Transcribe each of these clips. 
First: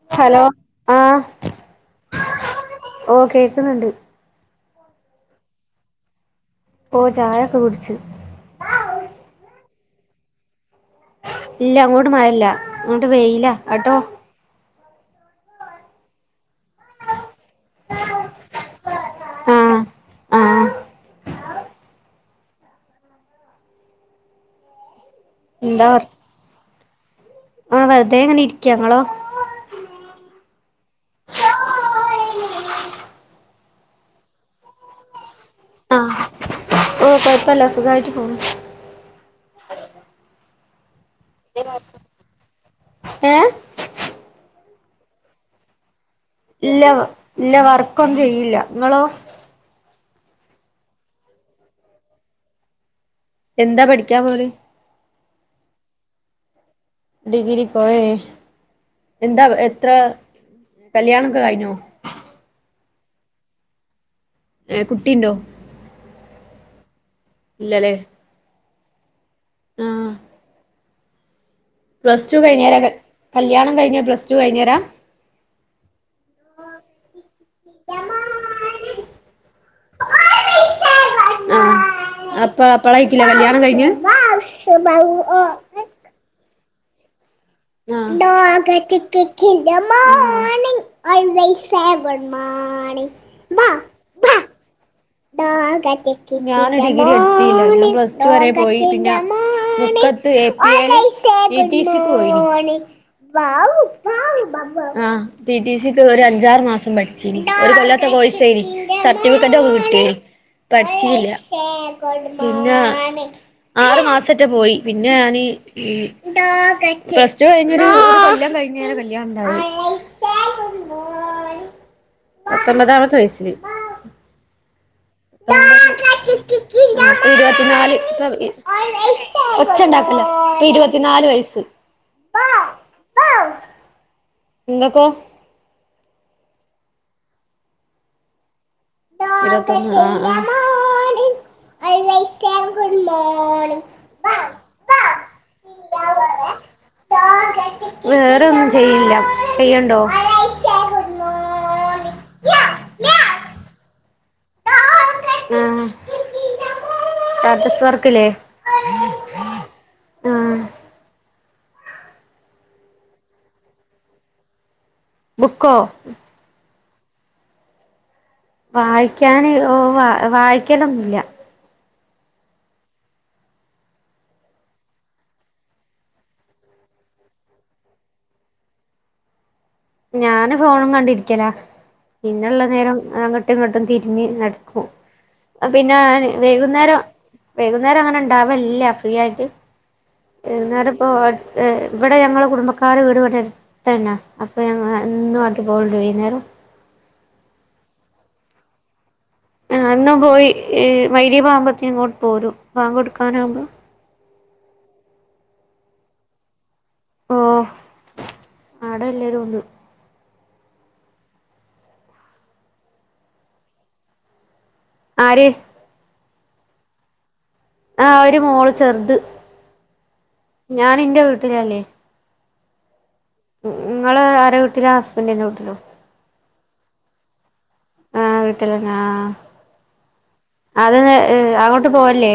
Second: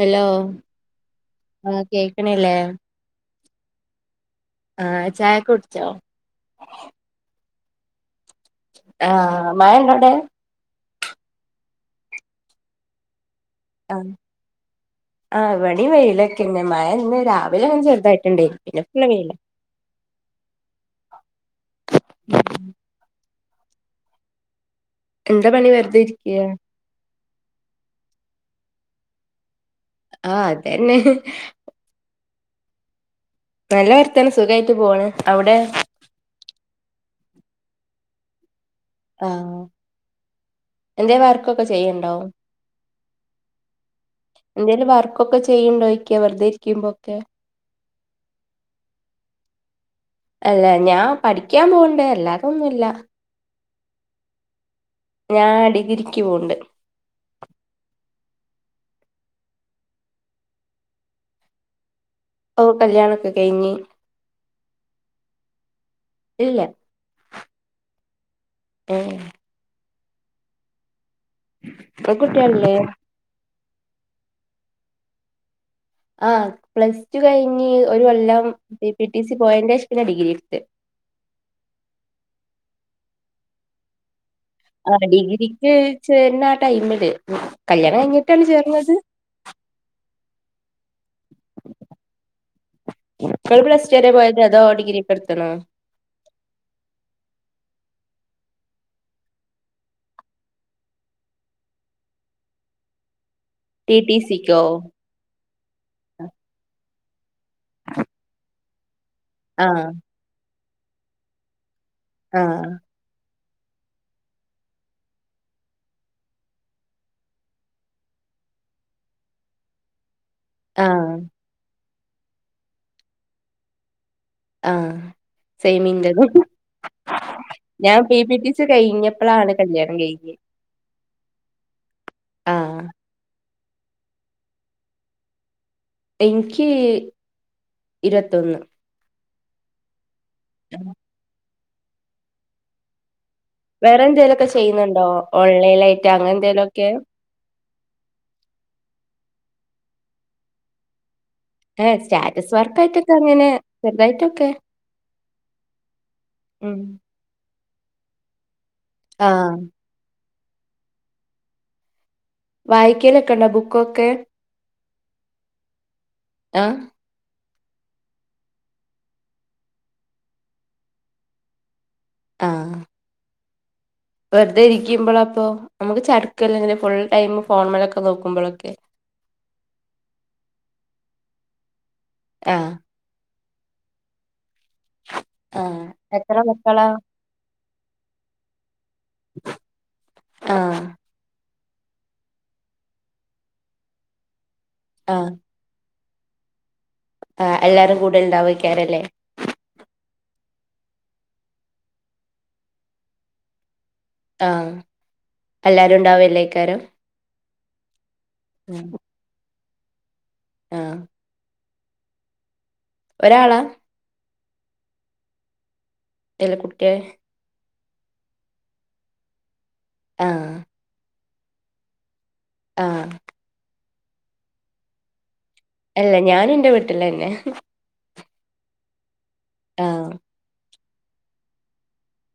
Hello ആഹ് ആഹ് കേക്കണില്ലേ ഓ കേക്കുന്നുണ്ട് ആ ചായക്കെ കുടിച്ചോ ഓ ചായക്കെ കുടിച്ചു ആഹ മഴണ്ടോടെവിടെ ഇല്ല അങ്ങോട്ട് മഴല്ല ഇങ്ങോട്ട് വെയില്ല ആഹ ആ ഇബാടിം വെയിലൊക്കെന്നെ മഴ ഇന്ന് രാവിലെ ഇങ്ങനെ ചെറുതായിട്ടുണ്ടായി പിന്നെ ഫുൾ വെയില ആഹ് ആഹ് എന്താ പണി വെറുതെ ഇരിക്കെ ആഹ വെറുതെ ഇങ്ങനെ ഇരിക്ക ങ്ങളോ ആഹ അതന്നെ നല്ല വർത്തനം സുഖയിട്ട് പോണ് അവിടെ ആഹ് ഓഹ് കൊഴപ്പല്ല സുഖമായിട്ട് പോണ് ആഹ് എന്തെ വർക്കൊക്കെ ചെയ്ണ്ടോ ഏഹ് എന്തേലും വർക്കൊക്കെ ചെയ്ണ്ടോ ചോയ്ക്ക വെർ ഇല്ല ഇല്ല വർക്കൊന്നും ചെയ്യില്ല നിങ്ങളോ എല്ലാ ഞാ പഠിക്കാൻ പോണ്ട് അല്ലാതെ ഒന്നുല്ല എന്താ പഠിക്കാൻ പോല് ഞാൻ ഡിഗ്രക്ക് പോണ്ട് ഡിഗ്രികോ ഹെ എന്താ എത്ര കല്യാണം ഒക്കെ കഴിഞ്ഞോ ഓ കല്യാണ ഒക്കെ കഴിഞ്ഞ് ഏഹ് കുട്ടിയിണ്ടോ ഇല്ല ഇല്ലല്ലേ ഏഹെ ആഹ് ഇങ്ങക്ക് പ്ലസ് ടു കുട്ടികളില്ലേ കഴിഞ്ഞരെ കല്യാണം കഴിഞ്ഞരെ പ്ലസ് ടു കഴിഞ്ഞേര ആഹ് പ്ലസ് ടു കഴിഞ്ഞ് ഒരു കൊല്ലം പി ടി സി പോയന്റെസം പിന്നെ ഡിഗ്രി എടുത്ത് ആഹ് അപ്പഴ അപ്പഴായിക്കില്ലേ കല്യാണം കഴിഞ്ഞേ ആഹ് ഡിഗ്രിക്ക് ചേരണആ ടൈ മ് ല് ആഹാ [unintelligible] വൈ ബൈ സേ ഗുഡ് മോണിംഗ് നിക്കള് പ്ലസ് റ്റു വരെ പോയതാ തോ ഡിഗ്രിക്കെടുത്ത് ഞാന് ഡിഗ്രി എട്ത്തില്ല ഞാൻ പ്ലസ്റ്റു വരെ പോയി പിന്നെ മുക്കത്ത് ഏ പി ഏ ൽ ടി ടി സി ക്ക് പോയിനി വൗ ടി ടി ഭാവ സിക്കോ ബമ്പ ആഹ് ടി ടി സിക്ക് ഒരു അഞ്ചാറ് മാസം പഠിച്ചിന് ഒരു കൊല്ലാത്ത കോയ്സെന്നു സർട്ടിഫിക്കറ്റൊക്കെ കിട്ടി ആഹ് മ് പഠിച്ചില്ല പിന്ന ആഹ് ആറ് മാസറ്റെ പോയി പിന്നെ ഞാന് ഈ പ്ലസ്റ്റു കഴിഞ്ഞരു കൊല്ലം കഴിഞാരെ കല്യാണം ഇണ്ടായി ആഹ് പത്തൊമ്പതാമെത്തെ വയസ്സില് ആഹ് സേമിന്റെതും ഇപ്പ ഇരുപത്തിനാല് ഇപ്പ ഇ കഴിഞ്ഞപ്പളാണ് ഒച്ച കല്യാണം ഇണ്ടാക്കല്ലോ കഴിഞ്ഞെ ഇപ്പ ഇരുപത്തിനാല് വയസ്സ് ആഹ് ങ്ങക്കൊ ഇക്ക് ഇരുപത്തൊന്ന് ഇരതൊന്ന് ആഹ് ആഹ് [unintelligible] [unintelligible] വേറെ എന്തെേലും ആ ഒക്കെ ചെയ്യുന്നുണ്ടോ ഓൺലൈൻ ആയിട്ട് അങ്ങനെ എന്തേലും ഒക്കെ വേറെന്നും ചെയ്യില്ല ചെയ്യണ്ടോ ഏഹ് സ്റ്റാറ്റസ് വർക്ക ആയിട്ടൊക്കെ അങ്ങനെ ചെറുതായിട്ടൊക്കെ ആഹ് ഉം സ്റ്റാറ്റസ് വർക്ക്ല്ലേ ആഹ് വായിക്കലൊക്കെ ണ്ടോ ബുക്കൊക്കെ ബുക്കോ ആഹ് വായിക്കൻ ഓഹ് വ വായിക്കലൊന്നുല്ല ആഹ് വെറ്തെ ഇരിക്ക്മ്പോയോ പ്പൊ നമുക്ക് ചടുക്കല്ലോ ഫുൾ ടൈം ഫോൺ മലൊക്കെ നോക്കുമ്പോഴൊക്കെ ഞാന് ഫോണും കണ്ടിരിക്കലാ പിന്നെള്ള ആഹ് നേരം അങ്ങോട്ടും ഇങ്ങോട്ടും തിരിഞ് നട്ക്കും ആഹ് പിന്നാ എത്ര മക്കളാ വൈകുന്നേരം വൈകുന്നേരം അങ്ങനെ ഇണ്ടാവല്ല ഫ്രീ ആയിട്ട് ആഹ് വൈകുന്നേരം പ്പൊ ഇവിടെ ഞങ്ങളെ കുടുംബക്കാരെ വീട് വടെട്ത്തന്ന അപ്പൊ ഞങ്ങള് ആഹ് പൊകുണ്ടോ വെയ്ന്നാരം ആഹ് എല്ലാരും കൂടല് ണ്ടാവയ്രിക്കരല്ലെ ആഹ് ന്നും പോയി മയിരിബാവുമ്പത്തിന് ഇങ്ങോട്ട് പോരും ബാങ്ക് കൊടുക്കാനാവുമ്പ ആഹ് എല്ലാരും ഉണ്ടാവല്ലെക്കാരം ഓഹ് ആട എല്ലരും ഉണ്ട് ആഹ് ഒരാളാ ആര് എല്ല കുട്ടിയെ ആഹ് ഒരു മോൾ ചെറുത് ആഹ് ഞാന് ഇന്റെ വീട്ടിലല്ലേ ആഹ് ഇങ്ങൾ ആരാ വീട്ടിലാ ഹസ്ബൻഡിന്ൻ്റെ വീട്ടിലോ എല്ല ഞാന് ഇന്റെ വീട്ടിലന്നെ ആഹ് വീട്ടില്ലന്നെ ആഹ് ആഹ് അതെന്തെ അങ്ങോട്ട് പോവല്ല്ലേ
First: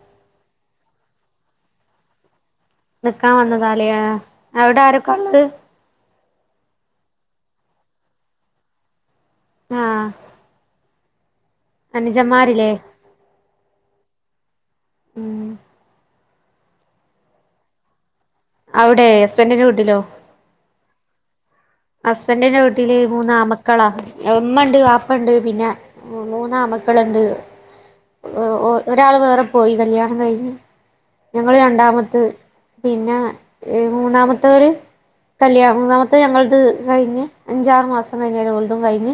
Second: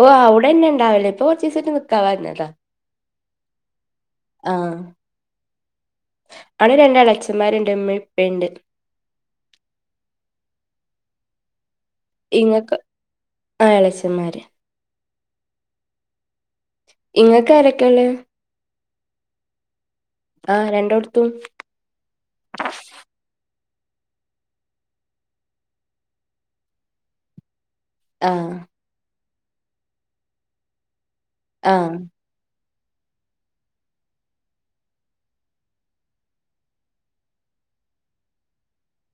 ഓഹ് അവിടെന്നെ ഇണ്ടാവല് ഇപ്പൊ കൊറച്ചിസായിട്ട് നിക്കാൻ വന്നത നിക്കാൻ വന്നതാലെയ ആഹ് അവടെ രണ്ട് എളച്ചൻന്മാര്ണ്ട് ഇമ്മീ ഇപ്പീ ഇണ്ട് ആഹ് അനുജന്മാരില്ലേ ഇങ്ങക്കോ ആഹ് എളച്ചന്മാര് ഉം ഇങ്ങക്ക് ആരൊക്കെയ്ള്ളേ അവിടെ ഹസ്ബന്റിന്റെ വീട്ടിലോ ആഹ് രണ്ടോട്ത്തും ഹസ്ബൻഡിന്റെ വീട്ടില് മൂന്നാമക്കളാ ഉമ്മ ഉണ്ട് വാപ്പണ്ട് പിന്നെ മൂന്നാമക്കള്ണ്ട് ആ ഒരാൾ വേറെ പോയി കല്യാണം കഴിഞ്ഞ് ഞങ്ങള് ആ രണ്ടാമത്ത് പിന്നെ മൂന്നാമത്തെര് കല്യാ മൂന്നാമത്തെ ഞങ്ങൾ - ഞങ്ങൾത് കഴിഞ്ഞ് അഞ്ചാറ് മാസം കഴിഞാരെ ഓലതും കഴിഞ്ഞ്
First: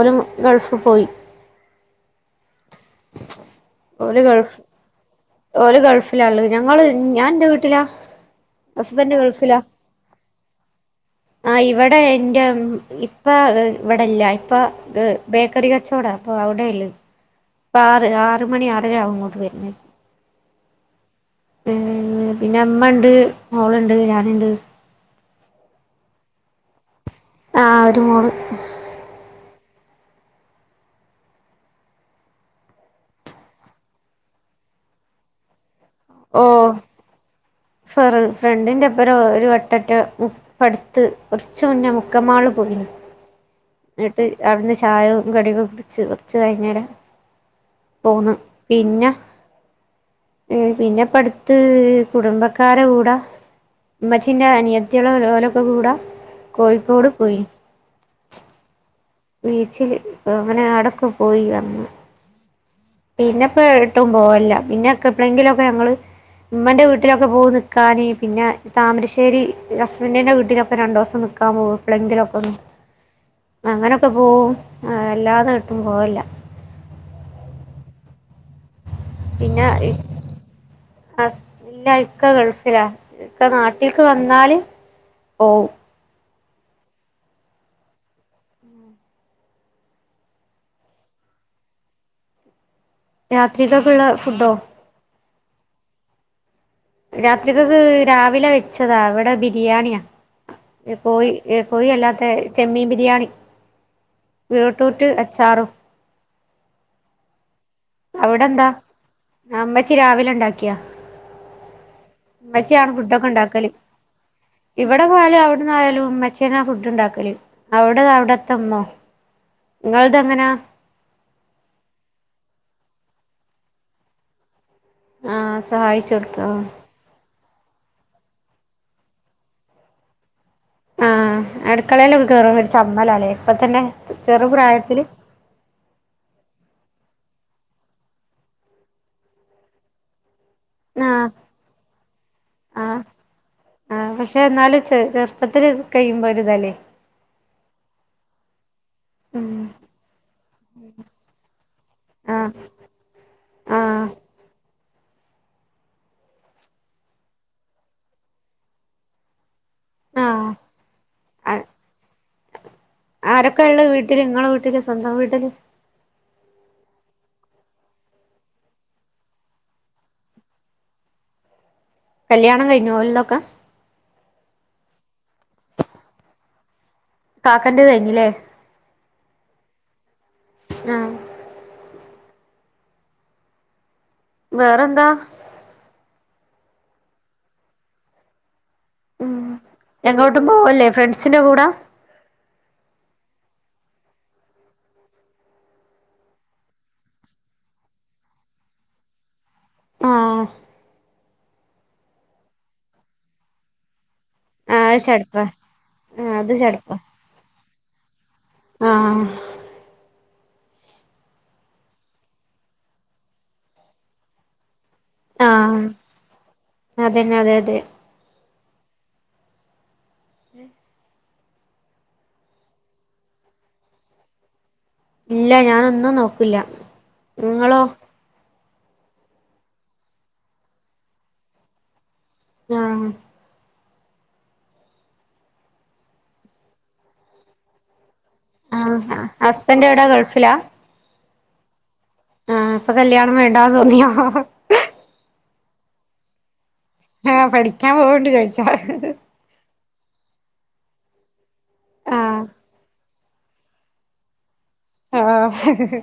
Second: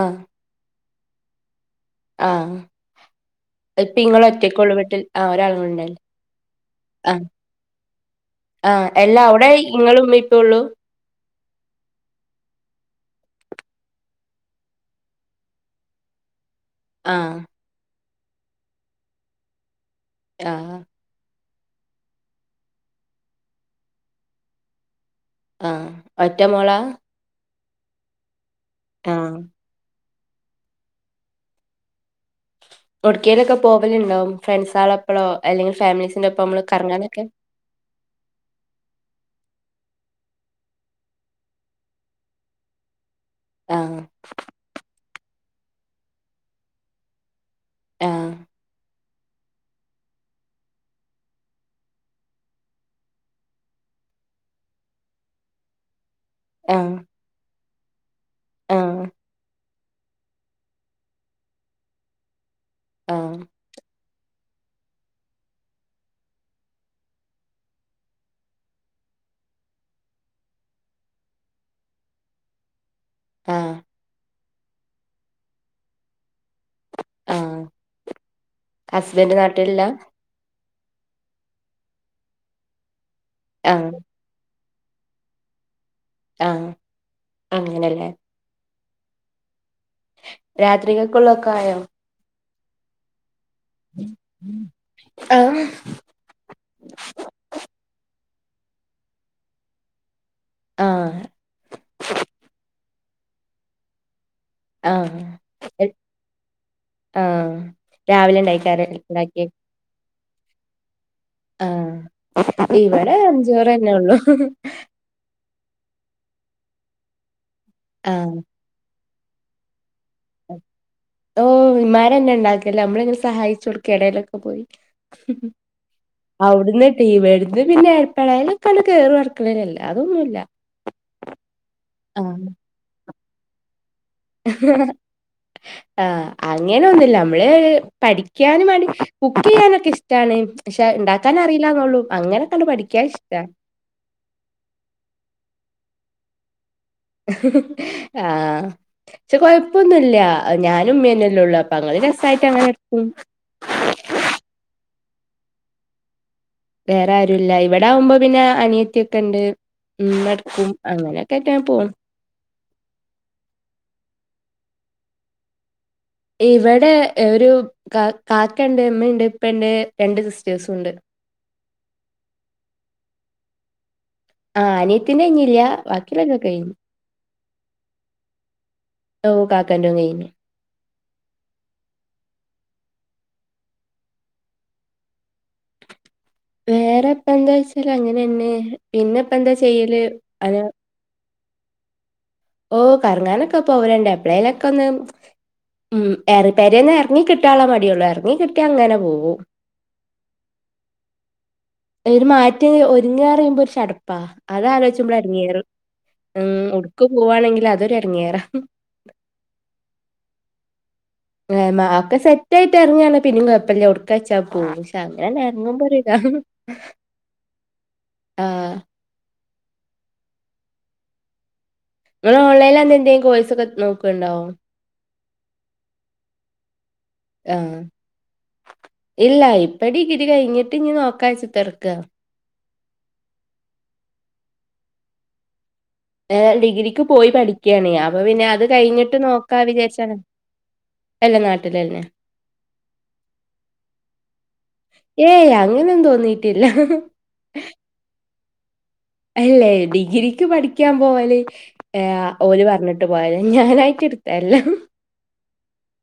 ആ ഗൾഫ് പോയി ആഹ് ഇപ്പൊ ഇങ്ങൾ ഓല് ഗൾഫ് ഒറ്റക്ക് ഒളു വീടിൽ ആഹ് ഓല് ഒരാളണ്ടല്ലേ ഗൾഫിലാള്ളത് ഞങ്ങള് ആഹ് ഞാൻ എന്റെ വീട്ടിലാ ആഹ് ഹസ്ബൻഡ് എല്ലാ അവ്ടെ ഗൾഫിലാ ഇങ്ങളും ഇമ്മി ഇപ്പി ഉള്ളൂ ആ ഇവിട എൻറെ ഇപ്പ ഇവിടില്ല ഇപ്പ ബേക്കറി കച്ചവടാ അപ്പൊ അവിടെഅല്ലെ ആഹാ ഇപ്പ ആറ് ആറ് മണി ആറര ആവും ഇങ്ങോട്ട് വര്ന്നെ ആഹാ മ്മ്മ് പിന്നെ അമ്മ ഇണ്ട് മോള്ണ്ട് ഞാന്ണ്ട് ആ ഒറ്റമോളാ ആ ഒരു മോള് ആഹാ ഒടക്കെലൊക്കെ പോവലുണ്ടോ ഫ്രണ്ട്സാളപ്പഴോ അല്ലെങ്കിൽ ഫാമിലീസിന്റെ ഒപ്പം നമ്മള് കറങ്ങാനൊക്കെ ഫറ് ഫ്രണ്ടിന്റെ അപ്പരം ഒരു വട്ടറ്റ ഇപ്പ അടുത്ത് കുറച്ച് മുന്നെ മുക്കമാള് പോയിന് ആ എന്നിട്ട് അവട്ന്ന് ചായയും കടിയൊക്കെ കുടിച്ച് കുടിച്ച് കഴിഞ്ഞേരം ആ പോന്ന് പിന്ന ഉം പിന്ന ഇപ്പ അടുത്ത് കുടുംബക്കാര കൂടാ ഉമ്മച്ചിന്റെ അനിയത്തിയള് ലോലൊക്കെ കൂടാ ആ കോഴിക്കോട് പോയി ആ ബീച്ചില് അങ്ങനെ ആടക്കെ പോയി വന്ന് ആ പിന്നെപ്പ ഇട്ടും പോവല്ല പിന്നെ ഒക്കെ എപ്പളെങ്കിലും ഒക്കെ ഞങ്ങള് ഉമ്മന്റെ വീട്ടിലൊക്കെ പോയി നിക്കാന് പിന്നെ താമരശ്ശേരി ഹസ്ബൻന്റിന്റെ വീട്ടിലൊക്കെ രണ്ട് ദിവസം നിക്കും. ആ പോവും എപ്പളെങ്കിലും ഒക്കെ ഒന്ന് [inaudible] അങ്ങനൊക്കെ പോവും അല്ലാതെ ഒരിടത്തും പോവില്ല. ആഹ് ഹസ്ബന്റ് പിന്നെ നാട്ടിലില്ല ഹസ് ഇല്ല ഇക്ക ഗൾഫിലാ ഇക്ക ആ നാട്ടില്ക്ക് വന്നാല് പോവും ആഹ് അങ്ങനല്ലേ ഉം രാത്രികൾക്കുള്ളൊക്കെ ആയോ രാത്രിലേക്കുള്ള ഫുഡോ ആഹാ രാത്രികക്ക് രാവിലെ വെച്ചതാ ഇവിടെ ബിരിയാണിയാ ആ കോഴി ഏഹ് കോഴി അല്ലാത്ത ചെമ്മീൻ ബിരിയാണി ബീട്രൂട്ട് ആഹ് അച്ചാറും ആഹ് രാവിലെ അവിടെ എന്താ ഇണ്ടാക്കിയ ആരാ ഇണ്ടാക്കിയെ അമ്മച്ചി രാവിലെ ഇണ്ടാക്കിയാ ആഹ് ഉമ്മച്ചിയാണ് ഫുഡ് ഇവിടെ ഒക്കെ ഉണ്ടാക്കല് അഞ്ചോറന്നെ ഒള്ളു ഇവിടെ പോയാലും അവിടന്നയാലും ഉമ്മച്ചിയനേ ഫുഡ് ഇണ്ടാക്കല് അവിട ആഹ് അവിടെത്തമ്മോ നിങ്ങളതെങ്ങനെ ഓ ഇമ്മാരന്നെ ഇണ്ടാക്കല് നമ്മള് ഇങ്ങനെ സഹായിച്ചു കൊടുക്കു ഇടയിലൊക്കെ പോയിട്ട് മ്മ്ഹ് ആഹ് സഹായിച്ചു കൊടുക്കോ അവിട്ന്ന് ഇവിട്ന്ന് പിന്നെ എപ്പഴായാലും ഒക്കെ കേറും അടുക്കളയിൽ അല്ലാതൊന്നുല്ല ആഹ് അടുക്കളല് ആഹ് കേറുമ്പോ ഒരു ചമ്മലല്ലേ ഇപ്പൊ തന്നെ ചെറു ഹ്ഹാ പ്രായത്തില് ആഹ് അങ്ങനെന്നുല്ല നമ്മള് പഠിക്കാനും മടി കുക്ക് ചെയ്യാനൊക്കെ ഇഷ്ട്ടവാ ഇഷ്ടാണ് പക്ഷെ ആഹ് ഇണ്ടാക്കാന് അറിയില്ലന്നള്ളു അങ്ങനെ പഠിക്കാൻ ഇഷ്ട്ടാ ആ പക്ഷെ എന്നാലും ചെറു ചെറുപ്പത്തില് കഴിയുമ്പോഒരു ഇതല്ലേ ഹിഹി ആഹാ ചെ ഉം കൊഴപ്പൊന്നുല്ല ഞാന് ഉമ്മേന്നെയല്ലേ ഉള്ളൂ അപ്പൊ അങ്ങനെ രസായിട്ട് ആഹ് അങ്ങനെ എടുക്കും ആഹ് വേറെ ആരും ഇല്ല ഇവിടെ ആവുമ്പോ പിന്നെ അനിയത്തി ഒക്കെ ഇണ്ട് ഇമ്മ ആഹ് എടുക്കും അങ്ങനെയൊക്കെയായിട്ടാ പോന്ന് ആരൊക്കെ ഇള്ള വീട്ടില് നിങ്ങളെ വീട്ടില് സ്വന്തം വീട്ടില് ഇവിടെ ഒരു കാ കാക്ക ഇണ്ട് ഇമ്മണ്ട് ഇപ്പന്റെ രണ്ട് സിസ്റ്റേഴ്സു ഇണ്ട് കല്യാണം കഴിഞ്ഞോ ഓൾലൊക്കെ ആഹ് അനിയത്തിന്റെ കഴിഞ്ഞില്ല ബാക്കിലൊക്കെ കഴിഞ്ഞ് കാക്കന്റെ കഴിഞ്ഞ്ല്ലേ ഓഹ് കാക്കന്റെം കഴിഞ്ഞ് ആഹ് വേറെന്താ വേറെപ്പ എന്താ വെച്ചാല് അങ്ങനെന്നെ പിന്നെപ്പ എന്താ ചെയ്യല് അത് സ്ന്റെ കൂടാ ഓഹ് കർങ്ങാനൊക്കെ പോവല്ണ്ട് എപ്പ്ളേലൊക്കെ ഒന്ന് ഉം ഏറ് പെര്യയ്ന്ന് എർങ്ങി കിട്ടാള്ള മടിയൊള്ളൂ എർങ്ങി കിട്ടിയാ അങ്ങനെ പോവൂ ആഹ് ഒര് മാറ്റ് ഒര്ങ്ങാറിമ്പോ ഒരു ചട്പ്പാ ആഹ് അതാലോയ്ച്ചുബ്ളാ ചടുപ്പ എട്ങ്ങേറ് ആഹ് ഉം അത് ചടുപ്പ ഒട്ക്ക് പോവാണെങ്കിലും അതൊരെട്ങ്ങേറാ ആഹ് ങ്ങനെ അഒക്കെ സെറ്റായിട്ട് എറ്ങ്ങാണെ പിന്നിം കൊഴ്പ്പല്ല ഒട്ക്കാച്ചാ പോകും അങ്ങനെൺ ആഹ് എറ്ങ്ങുമ്പൊര് ഇതാണ് അതന്നെ അതെ അതെ ആഹ് ഹ് ങ്ങള് ഓൺലൈനിൽ എന്തെ എന്തെം കോഴ്സൊക്കെ നോക്ക്ണ്ടോ ഇല്ല ഞാനൊന്നും നോക്ക്ല്ല ആഹ് ഇല്ല ഇപ്പ ടിഗ്രി കഴിഞ്ഞിട്ട് ഇഞ് നോക്കാച്ച് ഇത്തർക്കാ ആഹ് ഏഹ് ഡിഗ്രിക്ക് പോയി പഠിക്കാണ് അപ്പൊ പിന്നെ അത് ആഹ് കഴിഞ്ഞിട്ട് നോക്കാ ഹസ്ബൻഡ് എവിടാ വിചാരിച്ചാണ് ഗൾഫിലാ അല്ല നാട്ടിലന്നെ ആഹ് ഇപ്പ കല്യാണം വേണ്ടാന്ന് തോന്നിയോ ഏയ് അങ്ങനെന്നും തോന്നീട്ടില്ല ആഹ് പഠിക്കാൻ പോവ്ണ്ട് ചോയ്ച്ചാ അല്ലേ ഡിഗ്രിക്ക് പഠിക്കാൻ പോവല് ഏഹ് ആഹ് ഓല് പറഞ്ഞ് ട്ട് പോയതാ ഞാനായിട്ട് ഇട്ത്തല്ലാ ആഹ്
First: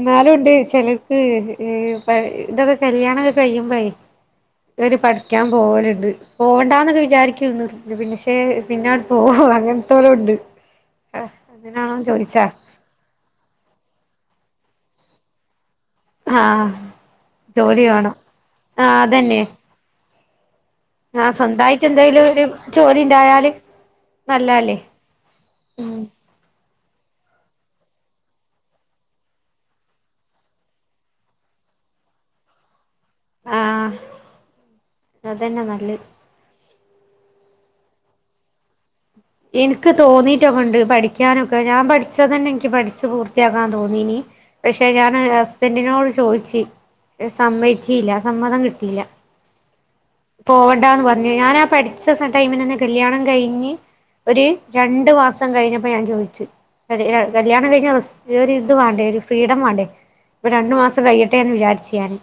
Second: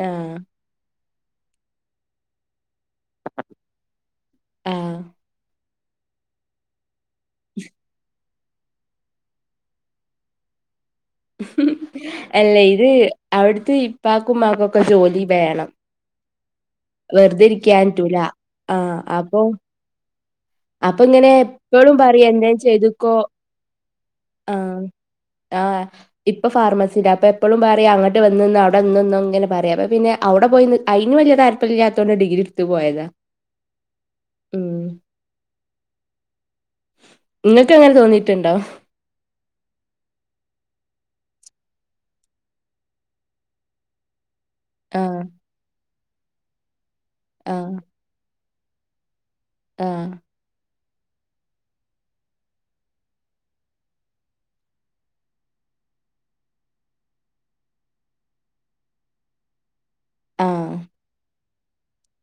ന്നാലും ആഹ് ണ്ട് ചെലര് പ് ഹ് പ് ഇതൊക്കെ കല്യാണക്കെ കഴിയുമ്പഴേ ഒര് ആഹ് പഠിക്കാൻ പോവല്ണ്ട് പോവണ്ടാന്നാെക്ക വിച് ചാരിക്കും പിന്നക്ഷെ പിന്നെങ്ങട് പോ അങ്ങൻത്താേലുംണ്ട് അല്ലെയ് ഇത് അവിട്ത്തെ ഇപ്പാക്കുംമ്മാക്കാെക്കെ ജോലി വേണം ആഹ് വെറുതെ ജോലി ഇരിക്കാൻ വാണം പറ്റൂല ആഹ് അതന്നെ അപ്പ ഇങ്ങനെ ആഹ് സ്വന്തായിട്ട് എപ്പളും പറിം എന്തെലും ഒരു എന്തേം ജോലി ചെയ്ത്ക്കോ ഉണ്ടായാല് നല്ലതല്ലേ ആഹ് ആഹ് ഇപ്പ ഫാർമസിലാ അപ്പ എപ്പളും പറിം അവടെ വന്ന്ന്നോ അവ്ടെന്ന്ന്നോ ങ്ങനെ പറയാ അപ്പ പിന്നെ അവ്ടെ പോയി നി അയ്ന് വല്ല്യ കാര്യ ര്യന്നുല്ലാത്തോണ്ട് ഡിഗ്രി ഇട്ത്ത് പോയതാ ആഹ് ഉം അതന്നെ നല്ലഹ് ഇങ്ങക്ക് അങ്ങനെ തോന്നീട്ട്ണ്ടോ ഇൻക്ക് തോന്നീട്ടൊക്കെ ണ്ട് പഠിക്കാനൊക്കെ ഞാൻ പഠിച്ചതന്നെ ഇൻക്ക് പട്ച്ച് പൂർത്തിയാക്കാൻ തോന്നീനി പക്ഷെ ഞാന് ആഹ് ഹസ്ബന്റിനോട് ചോയ്ച്ച് ആഹ് സമ്മയ്ച്ചീല്ല സമ്മതം കിട്ടിയില്ല ആഹ് പോവണ്ടാന്ന് പറ്ഞ് ഞാനാ പഠ്ച്ച സ ടൈമിലെന്നെ കല്ല്യാണം കഴിഞ്ഞ് ഒര് രണ്ട് മാസം കഴിഞ്ഞപ്പോ ഞാൻ ചോയ്ച്ച് കല്ല്യാണം കല്ല്യാണം കഴിഞ് സ് ഒര് ഇത് വാണ്ടേ ഒര് ഫ്രീഡം വാണ്ടേ പ്പരണ്ട് ആഹ് മാസം കയ്യെട്ട് ട്ടേന്ന് വിചാര്ച്ച് ഞാന്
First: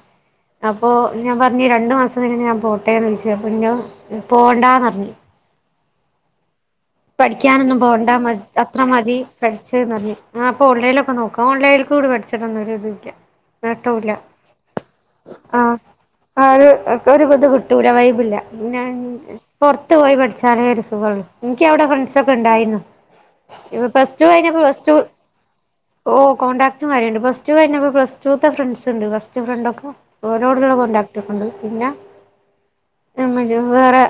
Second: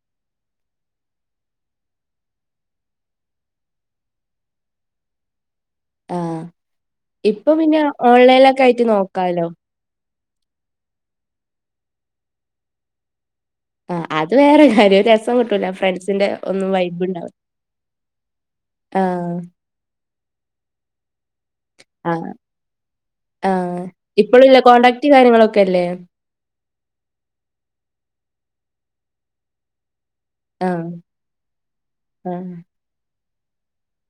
അപ്പോ ഞാൻ പറ്ഞ് രണ്ട് മാസം കയ്ഞയ്ഞാ ഞാൻ പോട്ടേന്ന് ഓയ്ച് അപ്പോ ന്നോ പോണ്ടാന്നർഞ് ആഹ് ഇപ്പ പഠിക്കാനൊന്നും പിന്നെ ഓൺലൈൻലക്കായ്ട്ട് നോക്കാലോ ച്ച്ന്നറ്ഞ് ആഹ് ഇപ്പൊ ഓൺലൈൻലൊക്കെ നോക്കാ ഓൺലൈൽകൂടെ പഠ്ച്ച്ട്ടൊന്നും ഒര് ഇത് ല്ല ആഹ് നേട്ടുല്ല അത് വേറെ കാര്യം ഒരു രസം കിട്ടൂല ആഹ് ഫ്രണ്ട്സിന്റെ ആഹ് ഒന്നും വൈബ് ഒര് ഉണ്ടാവൂല ഒര് ത് കി ട്ടൂല വൈബ് ഇല്ല പിന്നാ പൊറ്ത്ത് പോയി പഠ്ച്ചാലെ ഒര് സുഖാെള്ളൂ ക്ക്യ അവ്ടെ ആഹ് ഫ്രണ്ട്സൊക്കെണ്ടായിന്നു ആഹ്. ഇപ്പ പ്ലസ് ടു ഇപ്പഴുല്ല കഴിഞ്ഞപ്പോ പ്ലസ് ടു കോൺടാക്ട് കാര്യങ്ങളൊക്കെല്ലേ? ഓ കോൺടാക്ട്മാര്ണ്ട് പ്ലസ്ടു കഴിഞ്ഞപ്പോ പ്ലസ്ടൂത്തെ ഫ്രണ്ട്സ് ഇണ്ട് ബസ്റ്റ് ഫ്രണ്ട് ഒക്കെ ഓരോടുള്ള ആഹ് കോണ്ടാക്ട് ഒക്കെണ്ട് പിന്നാ ആഹ് [unintelligible] വേറെ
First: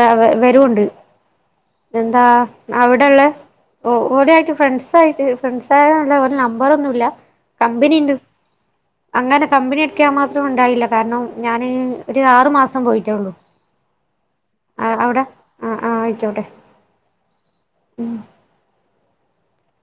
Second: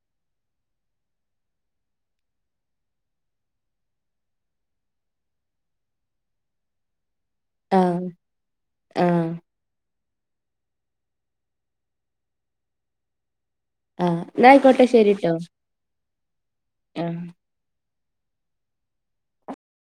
ആഹ് ഇവരുണ്ട് എന്താ അവിടെള്ളെ ഓഹ് ഓലു ആയിറ്റ് ഫ്രണ്ട്സായിറ്റ് ഫ്രണ്ട്സായ ഓലെ നമ്പറൊന്നൂല്ല കമ്പിനി ആഹ് ഇണ്ട് ആഹ് അങ്ങനെ കമ്പനി അടിക്കാൻ മാത്രം ഉണ്ടായില്ല കാരണം ഞാന് ഒര് ആറ് മാസം പോയിറ്റോള്ളൂ ആഹ് ഇന്നായിക്കോട്ടെ ശരിട്ടോ ആഹ് ആഹ് ആയിക്കോട്ടെ ആഹ് ഉം